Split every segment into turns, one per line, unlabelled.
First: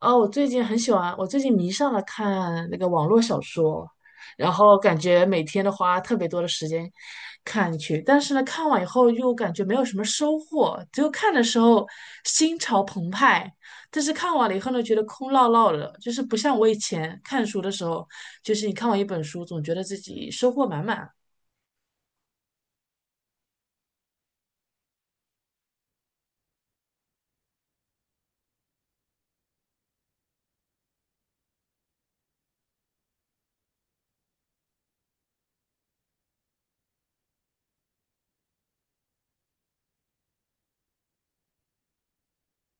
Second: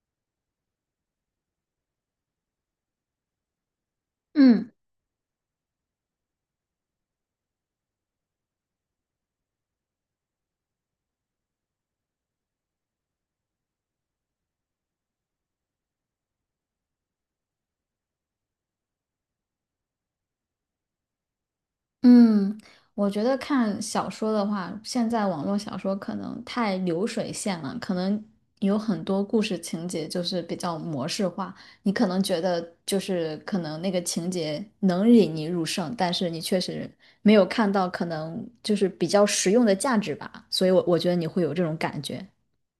哦，我最近很喜欢，我最近迷上了看那个网络小说，然
嗯
后感觉每天都花特别多的时间看去，但是呢，看完以后又感觉没有什么收获，只有看的时候心潮澎湃，但是看完了以后呢，觉得空落落的，就是不像我以前看书的时候，就是你看完一本书，总觉得自己收获满满。
嗯，我觉得看小说的话，现在网络小说可能太流水线了，可能有很多故事情节就是比较模式化。你可能觉得就是可能那个情节能引你入胜，但是你确实没有看到可能就是比较实用的价值吧，所以我觉得你会有这种感觉。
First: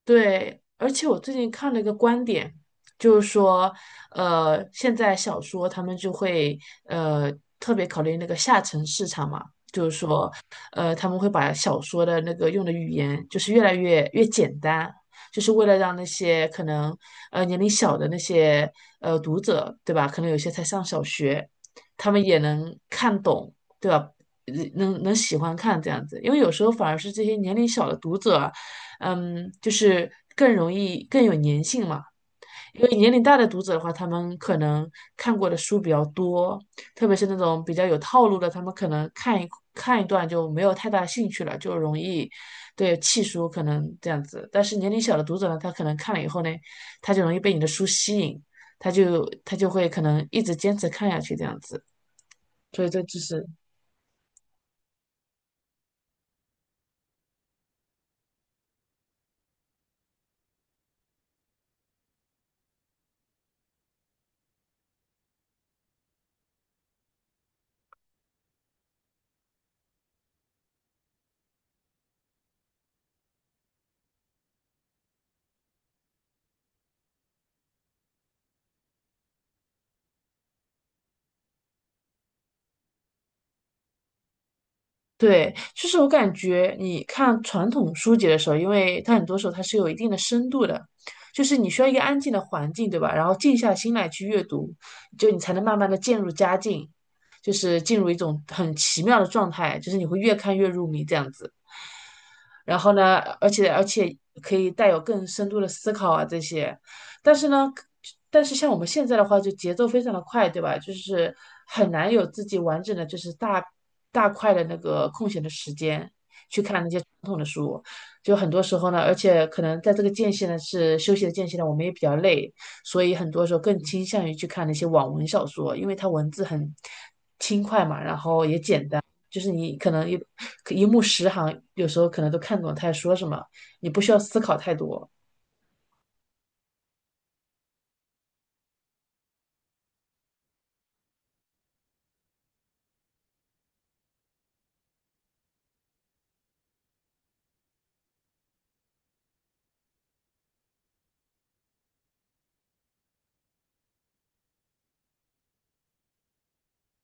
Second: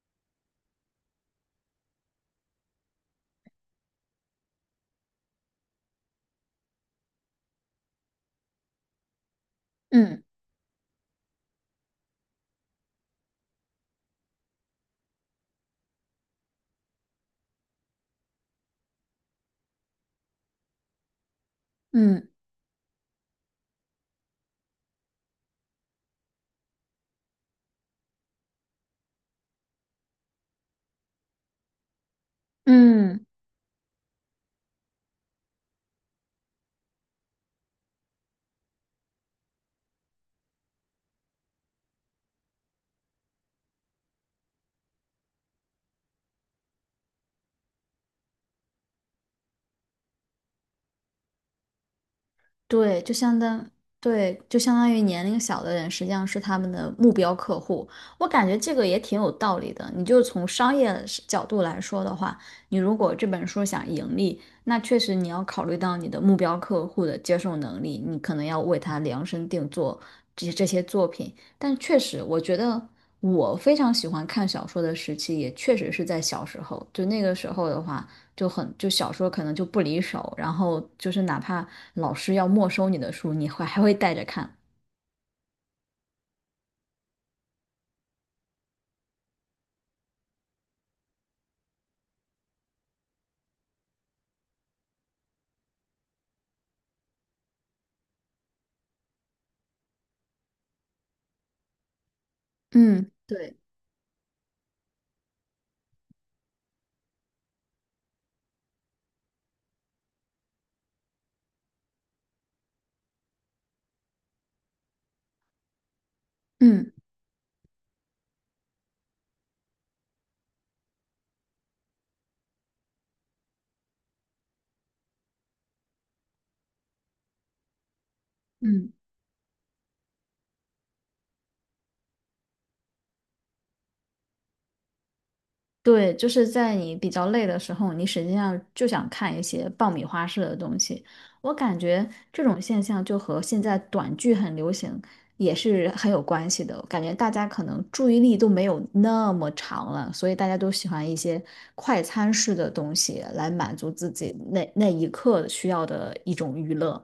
对，而且我最近看了一个观点，就是说，现在小说他们就会呃特别考虑那个下沉市场嘛，
嗯
他们会把小说的那个用的语言就是越来越简单，就是为了让那些可能年龄小的那些读者，对吧？可能有些才上小学，他们
嗯
也能看懂，对吧？能喜欢看这样子，因为有时候反而是这些年龄小的读者，嗯，就是更容易更有粘性嘛。因为年龄
嗯。
大的读者的话，他们可能看过的书比较多，特别是那种比较有套路的，他们可能看一段就没有太大兴趣了，就容易对弃书，可能这样子。但是年龄小的读者呢，他可能看了以后呢，他就容易被你的书吸引，他就会可能一直坚持看下去这样子。所以
对，
这
就
就
相
是
当，对，就相当于年龄小的人实际上是他们的目标客户。我感觉这个也挺有道理的。你就从商业是角度来说的话，你如果这本书想盈利，那确实你要考虑到你的目标客户的接受能力，你可能要为他量身定做这些作品。但确实，我觉得我非常喜欢看小说的时期，也确实是在小时候。就那个时候的话。就小说可能就不离手，然后就是哪怕老师要没收你的书，你会还会带着看。
对，就是我感觉你看传统书籍的时候，因为它很多时候它是有一定的深度的，就是你需要一个安静的环境，对吧？然后静下心来去阅读，就你才能慢慢的渐入佳境，就是进入一种很奇妙的状态，就是你会越看越入迷这样子。然后
嗯
呢，而
对。
且而且可以带有更深度的思考啊这些。但是呢，但是像我们现在的话，就节奏非常的快，对吧？就是很难有自己完整的，就是大块的那个空闲的时间。
嗯
统的书，就很多时候呢，而且可能在这个间隙呢，是休息的间隙呢，我们也比较累，所以很多时候更倾向于去看那些网文小说，因为它文字很轻快嘛，然后也简
嗯
单，就是你可能一目十行，有时候可能都看懂他在说什么，你不需要思考太多。
对，就是在你比较累的时候，你实际上就想看一些爆米花式的东西。我感觉这种现象就和现在短剧很流行也是很有关系的。感觉大家可能注意力都没有那么长了，所以大家都喜欢一些快餐式的东西来满足自己那一刻需要的一种娱乐。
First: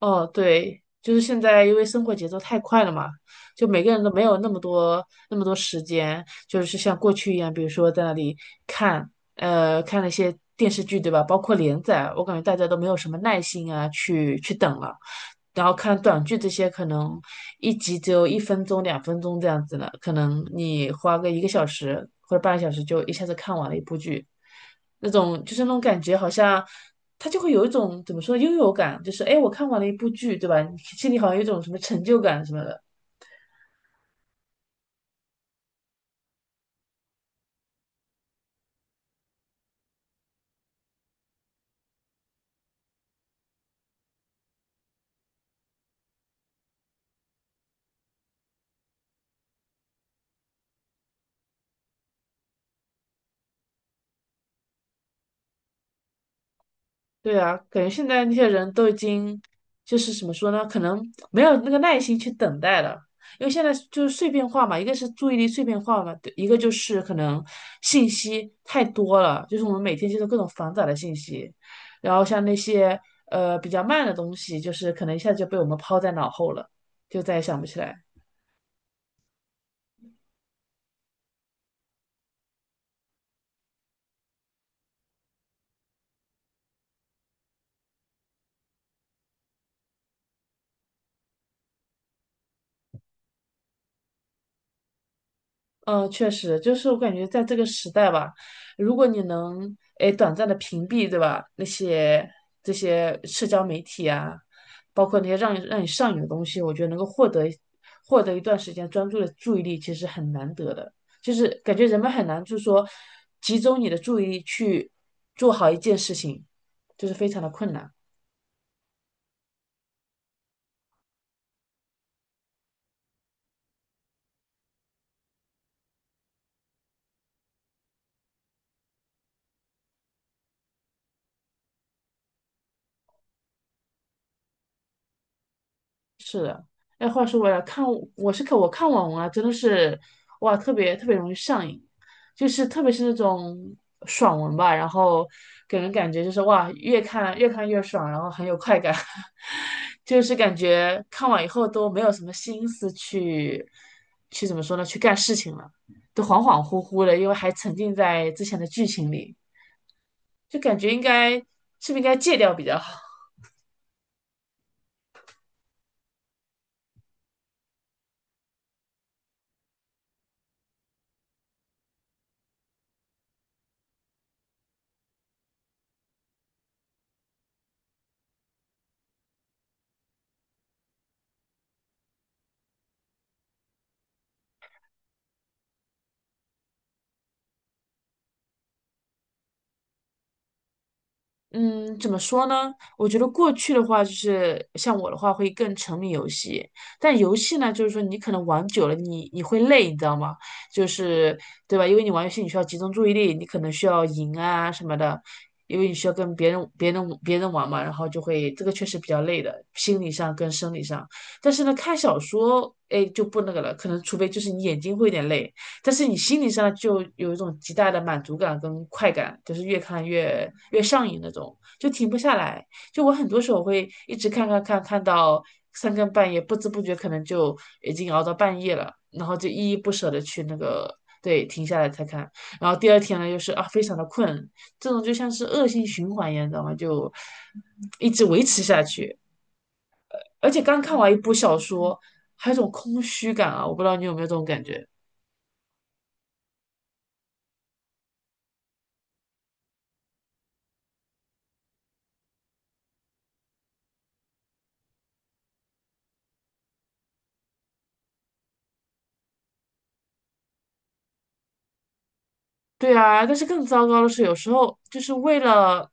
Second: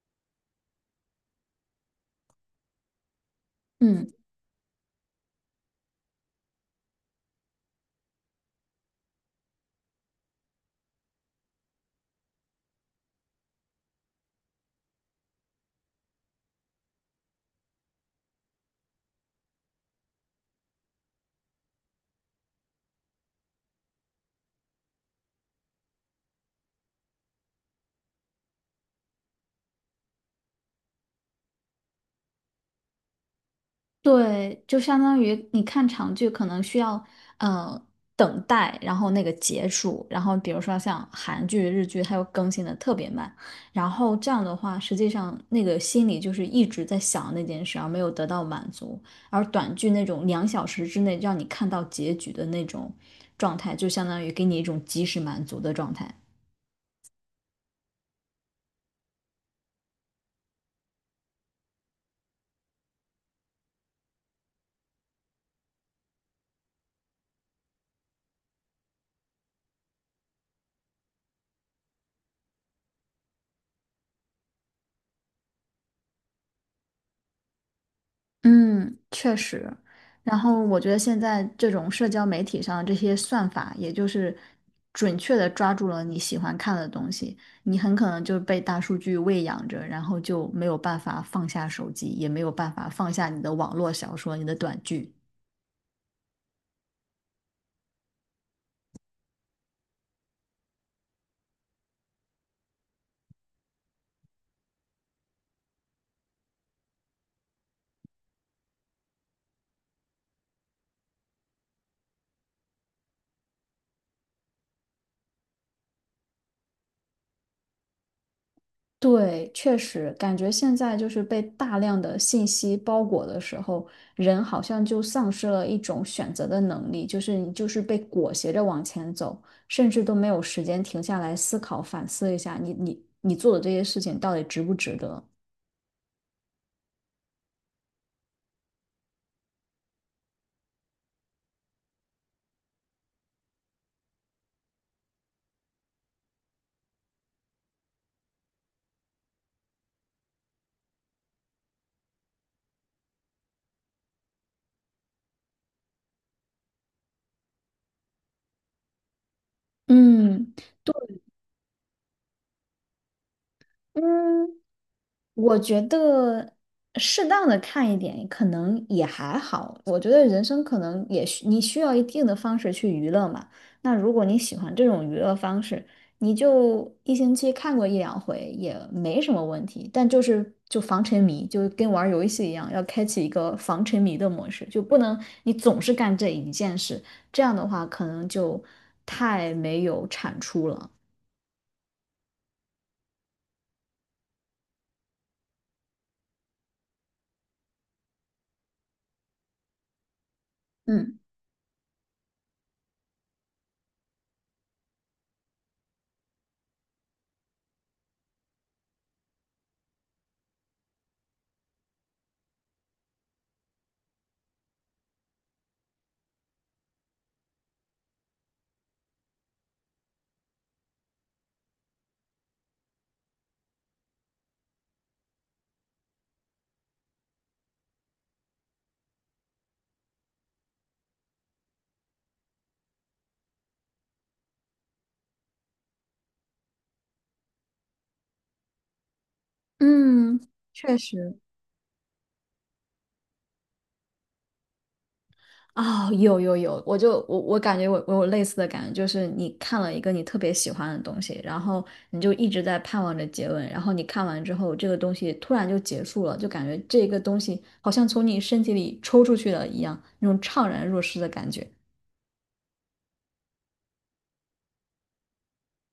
哦，对，就是现在，因为生活节奏太快了嘛，就每个人都
嗯，
没有那么多时间，就是像过去一样，比如说在那里看，看那些电视剧，对吧？包括连载，我感觉大家都没有什么耐心啊，去等了。然后看短剧这些，可能一集只有一分钟、两分钟这样子的，可能你花个一个小时或者半个小时就一下子看完了一部剧。那种就是那种感觉，好像他就会有一种怎么说优越感，就是哎，诶我看完了一部剧，对吧？你心里好像有一种什么成就感什么的。
对，就相当于你看长剧可能需要呃等待，然后那个结束，然后比如说像韩剧、日剧，它又更新的特别慢，然后这样的话，实际上那个心里就是一直在想那件事，而没有得到满足。而短剧那种2小时之内让你看到结局的那种状态，就相当于给你一种及时满足的状态。
对啊，感觉现在那些人都已经就是怎么说呢？可能没有那个耐心去等待了，因为现在就是碎片化嘛，一个是注意力碎片化嘛，对一个就是可能信息太多了，就是我们每天接受各种繁杂的信息，然后像那些比较慢的东西，就是可能一下子就被我们抛在脑后了，就再也想不起来了
嗯，确实。然后我觉得现在这种社交媒体上这些算法，也就是准确的抓住了你喜欢看的东西，你很可能就被大数据喂养着，然后就没有办法放下手机，也没有办法放下你的网络小说、你的短剧。
嗯，确实，就是我感觉在这个时代吧，如果你能诶短暂的屏蔽，对吧？那些这些社交媒体啊，包括那些让你上瘾的东西，我觉得能够获得一段时间专注的注意力，其实很难得的。就是感觉人们很难，就是说集中你的注意力去做好一件事情，就是非常的困难。
对，确实感觉现在就是被大量的信息包裹的时候，人好像就丧失了一种选择的能力，就是你就是被裹挟着往前走，甚至都没有时间停下来思考、反思一下你做的这些事情到底值不值得。
哎，话说回来，看我是看我看网文啊，真的是哇，特别特别容易上瘾，就是特别是那种爽文吧，然后给人感觉就是哇，越看越爽，然后很有快感，就是感觉看完以后都没有什么心思去怎么说呢，去干事情了，都恍恍惚惚的，因为还沉浸在之前的剧情里，
嗯，
就感觉
对。
应该是不是应该戒掉比较好。
嗯，我觉得适当的看一点，可能也还好。我觉得人生可能也你需要一定的方式去娱乐嘛。那如果你喜欢这种娱乐方式，你就一星期看过一两回也没什么问题。但就是就防沉迷，就跟玩儿游戏一样，要开启一个防沉迷的模式，就不能你总是干这一件事，这样的话可能就太没有产出了。
嗯，怎么说呢？我觉得过去的话，就是像我的话，会更沉迷游戏。但游戏呢，就是说你可能玩久了你会累，你知道吗？就
嗯，
是对吧？因为你玩游戏，你需要集中注意力，你可能需要赢啊什么的，因为你需要跟别人玩嘛，然后就会这个确实比较累的，心理上跟生理上。但是呢，看小说，哎，就不那个了，可能除非就是你眼睛会有点累，但是你心理上就有一种极大的满足感跟快感，就是越看越上瘾那种，就停不下来。就我很多时候会一直看，看到三更半夜，不知不觉可能就已经熬到半夜了，然后就依依不舍的去那个对停下来才看，然后第二天呢又是啊非常的困，这种就像是恶性循环一样，你知道吗？就一直维持下去。
嗯。
而且刚看
确
完一部
实。
小说，还有一种空虚感啊，我不知道你有没有这种感觉。
哦，有有有，我感觉我有类似的感觉，就是你看了一个你特别喜欢的东西，然后你就一直在盼望着结尾，然后你看完之后，这个东西突然就结束了，就感觉这个东西好像从你身体里抽出去了一样，那种怅然若失的感觉。
对啊，但是更糟糕的是，有时候就是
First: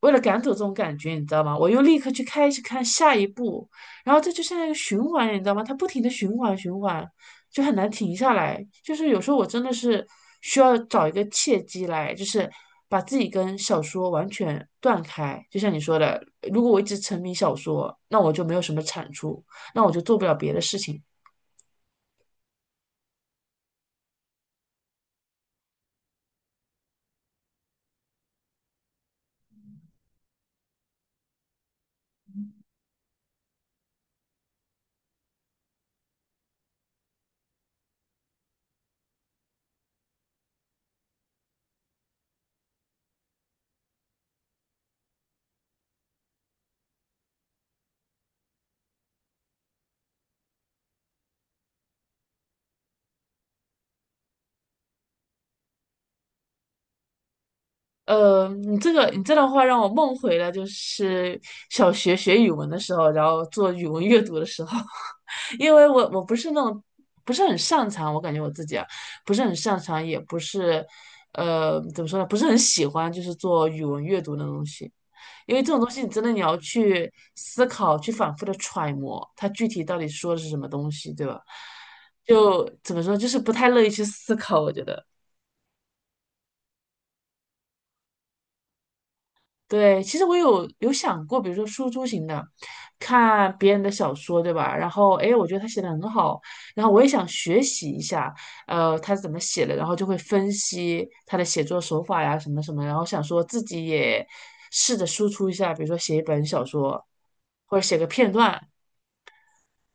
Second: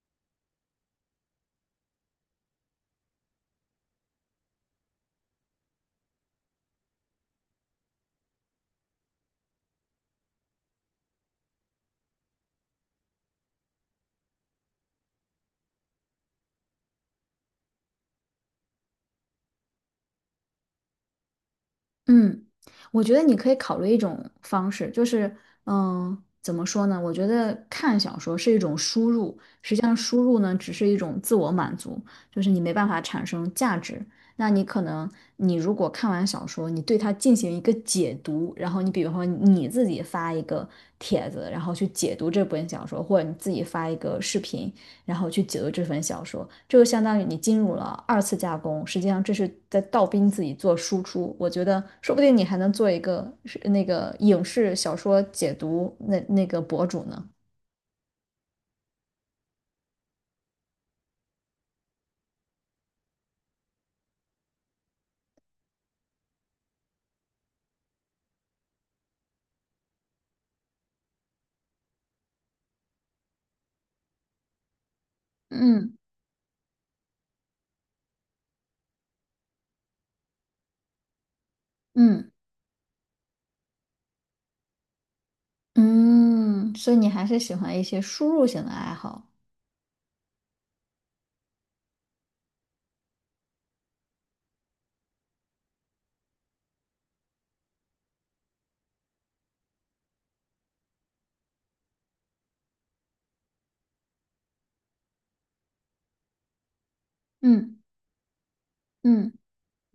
为了赶走这种感觉，你知道吗？我又立刻去开始看下一部，然后这就像一个循环，你知道吗？它不停的循环，就很难停下来。就是有时候我真的是需要找一个契机来，就是把自己跟小说完全断开。就像你说的，如果我一直沉迷小说，那我就没有什么产出，那我就做不了别的事情。
嗯，我觉得你可以考虑一种方式，就是，嗯，怎么说呢？我觉得看小说是一种输入，实际上输入呢，只是一种自我满足，就是你没办法产生价值。那你可能，你如果看完小说，你对它进行一个解读，然后你比如说你自己发一个帖子，然后去解读这本小说，或者你自己发一个视频，然后去解读这本小说，这就相当于你进入了二次加工，实际上这是在倒逼自己做输出。我觉得说不定你还能做一个是那个影视小说解读那个博主呢。
你这段话让我梦回了，就是小学学语文的时候，然后做语文阅读的时候，因为我不是那种不是很擅长，我感觉我自己啊不是很擅长，也不是怎么说呢，不是很喜欢就是做语文阅读那种东西，因为这种东
嗯
西你真的你要去思考，去反复的揣摩它具体到底说的是什么东西，对吧？
嗯
就怎么说，就是不太乐意去思考，我觉得。
嗯，所以你还是喜欢一些输入型的爱好。
对，其实我有想过，比如说输出型的，看别人的小说，对吧？然后，哎，我觉得他写的很好，然后我也想学习一下，他是怎么写的，然后就会分析他的写作手法呀，什么什么，然后想说自己也试着输出一下，比如说写一本小说，或
嗯
者写个片段，
嗯，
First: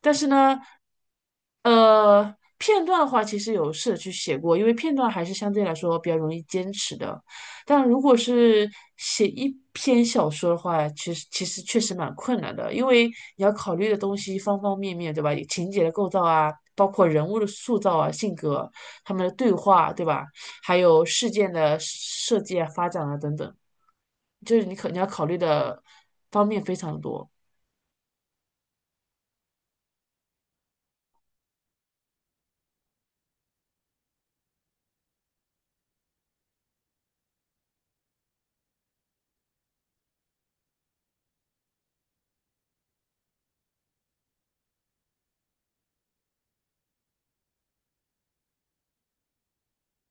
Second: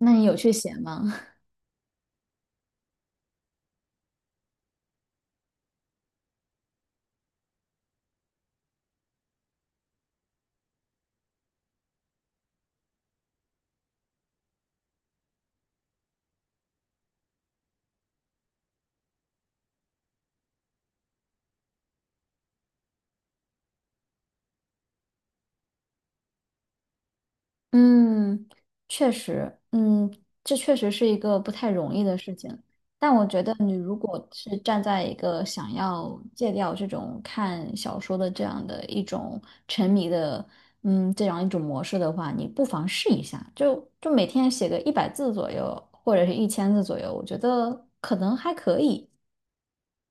但
你
是
有去
呢，
写吗？
呃，片段的话，其实有试着去写过，因为片段还是相对来说比较容易坚持的。但如果是写一篇小说的话，其实确实蛮困难的，因为你要考虑的东西方方面面，对吧？情节的构造啊，包括人物的塑造啊、性格、他们的对话，对吧？还有事件的设计啊、发展啊等等，就是你要考虑的方面非常多。
嗯，确实，嗯，这确实是一个不太容易的事情。但我觉得，你如果是站在一个想要戒掉这种看小说的这样的一种沉迷的，嗯，这样一种模式的话，你不妨试一下，就每天写个100字左右，或者是1000字左右，我觉得可能还可以。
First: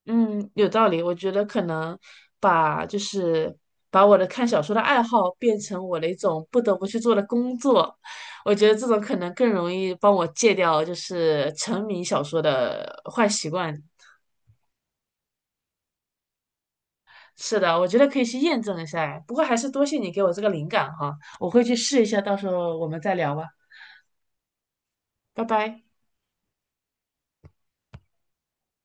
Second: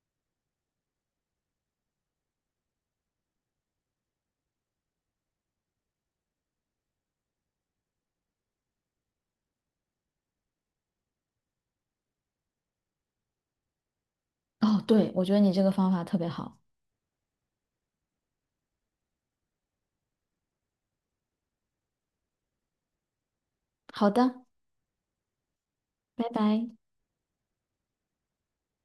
嗯，有道理。我觉得可能把就是把我的看小说的爱好变成我的一种不得不去做的工作，我觉得这种可能更容易帮我戒掉就是沉迷小说的坏习惯。
哦，对，我觉得你这个方法特别好。
是的，我觉得可以去验证一下哎。不过还是多谢你给我这个灵感哈，我会去试一下，到时候我们再聊吧。
好的，
拜拜。
拜拜。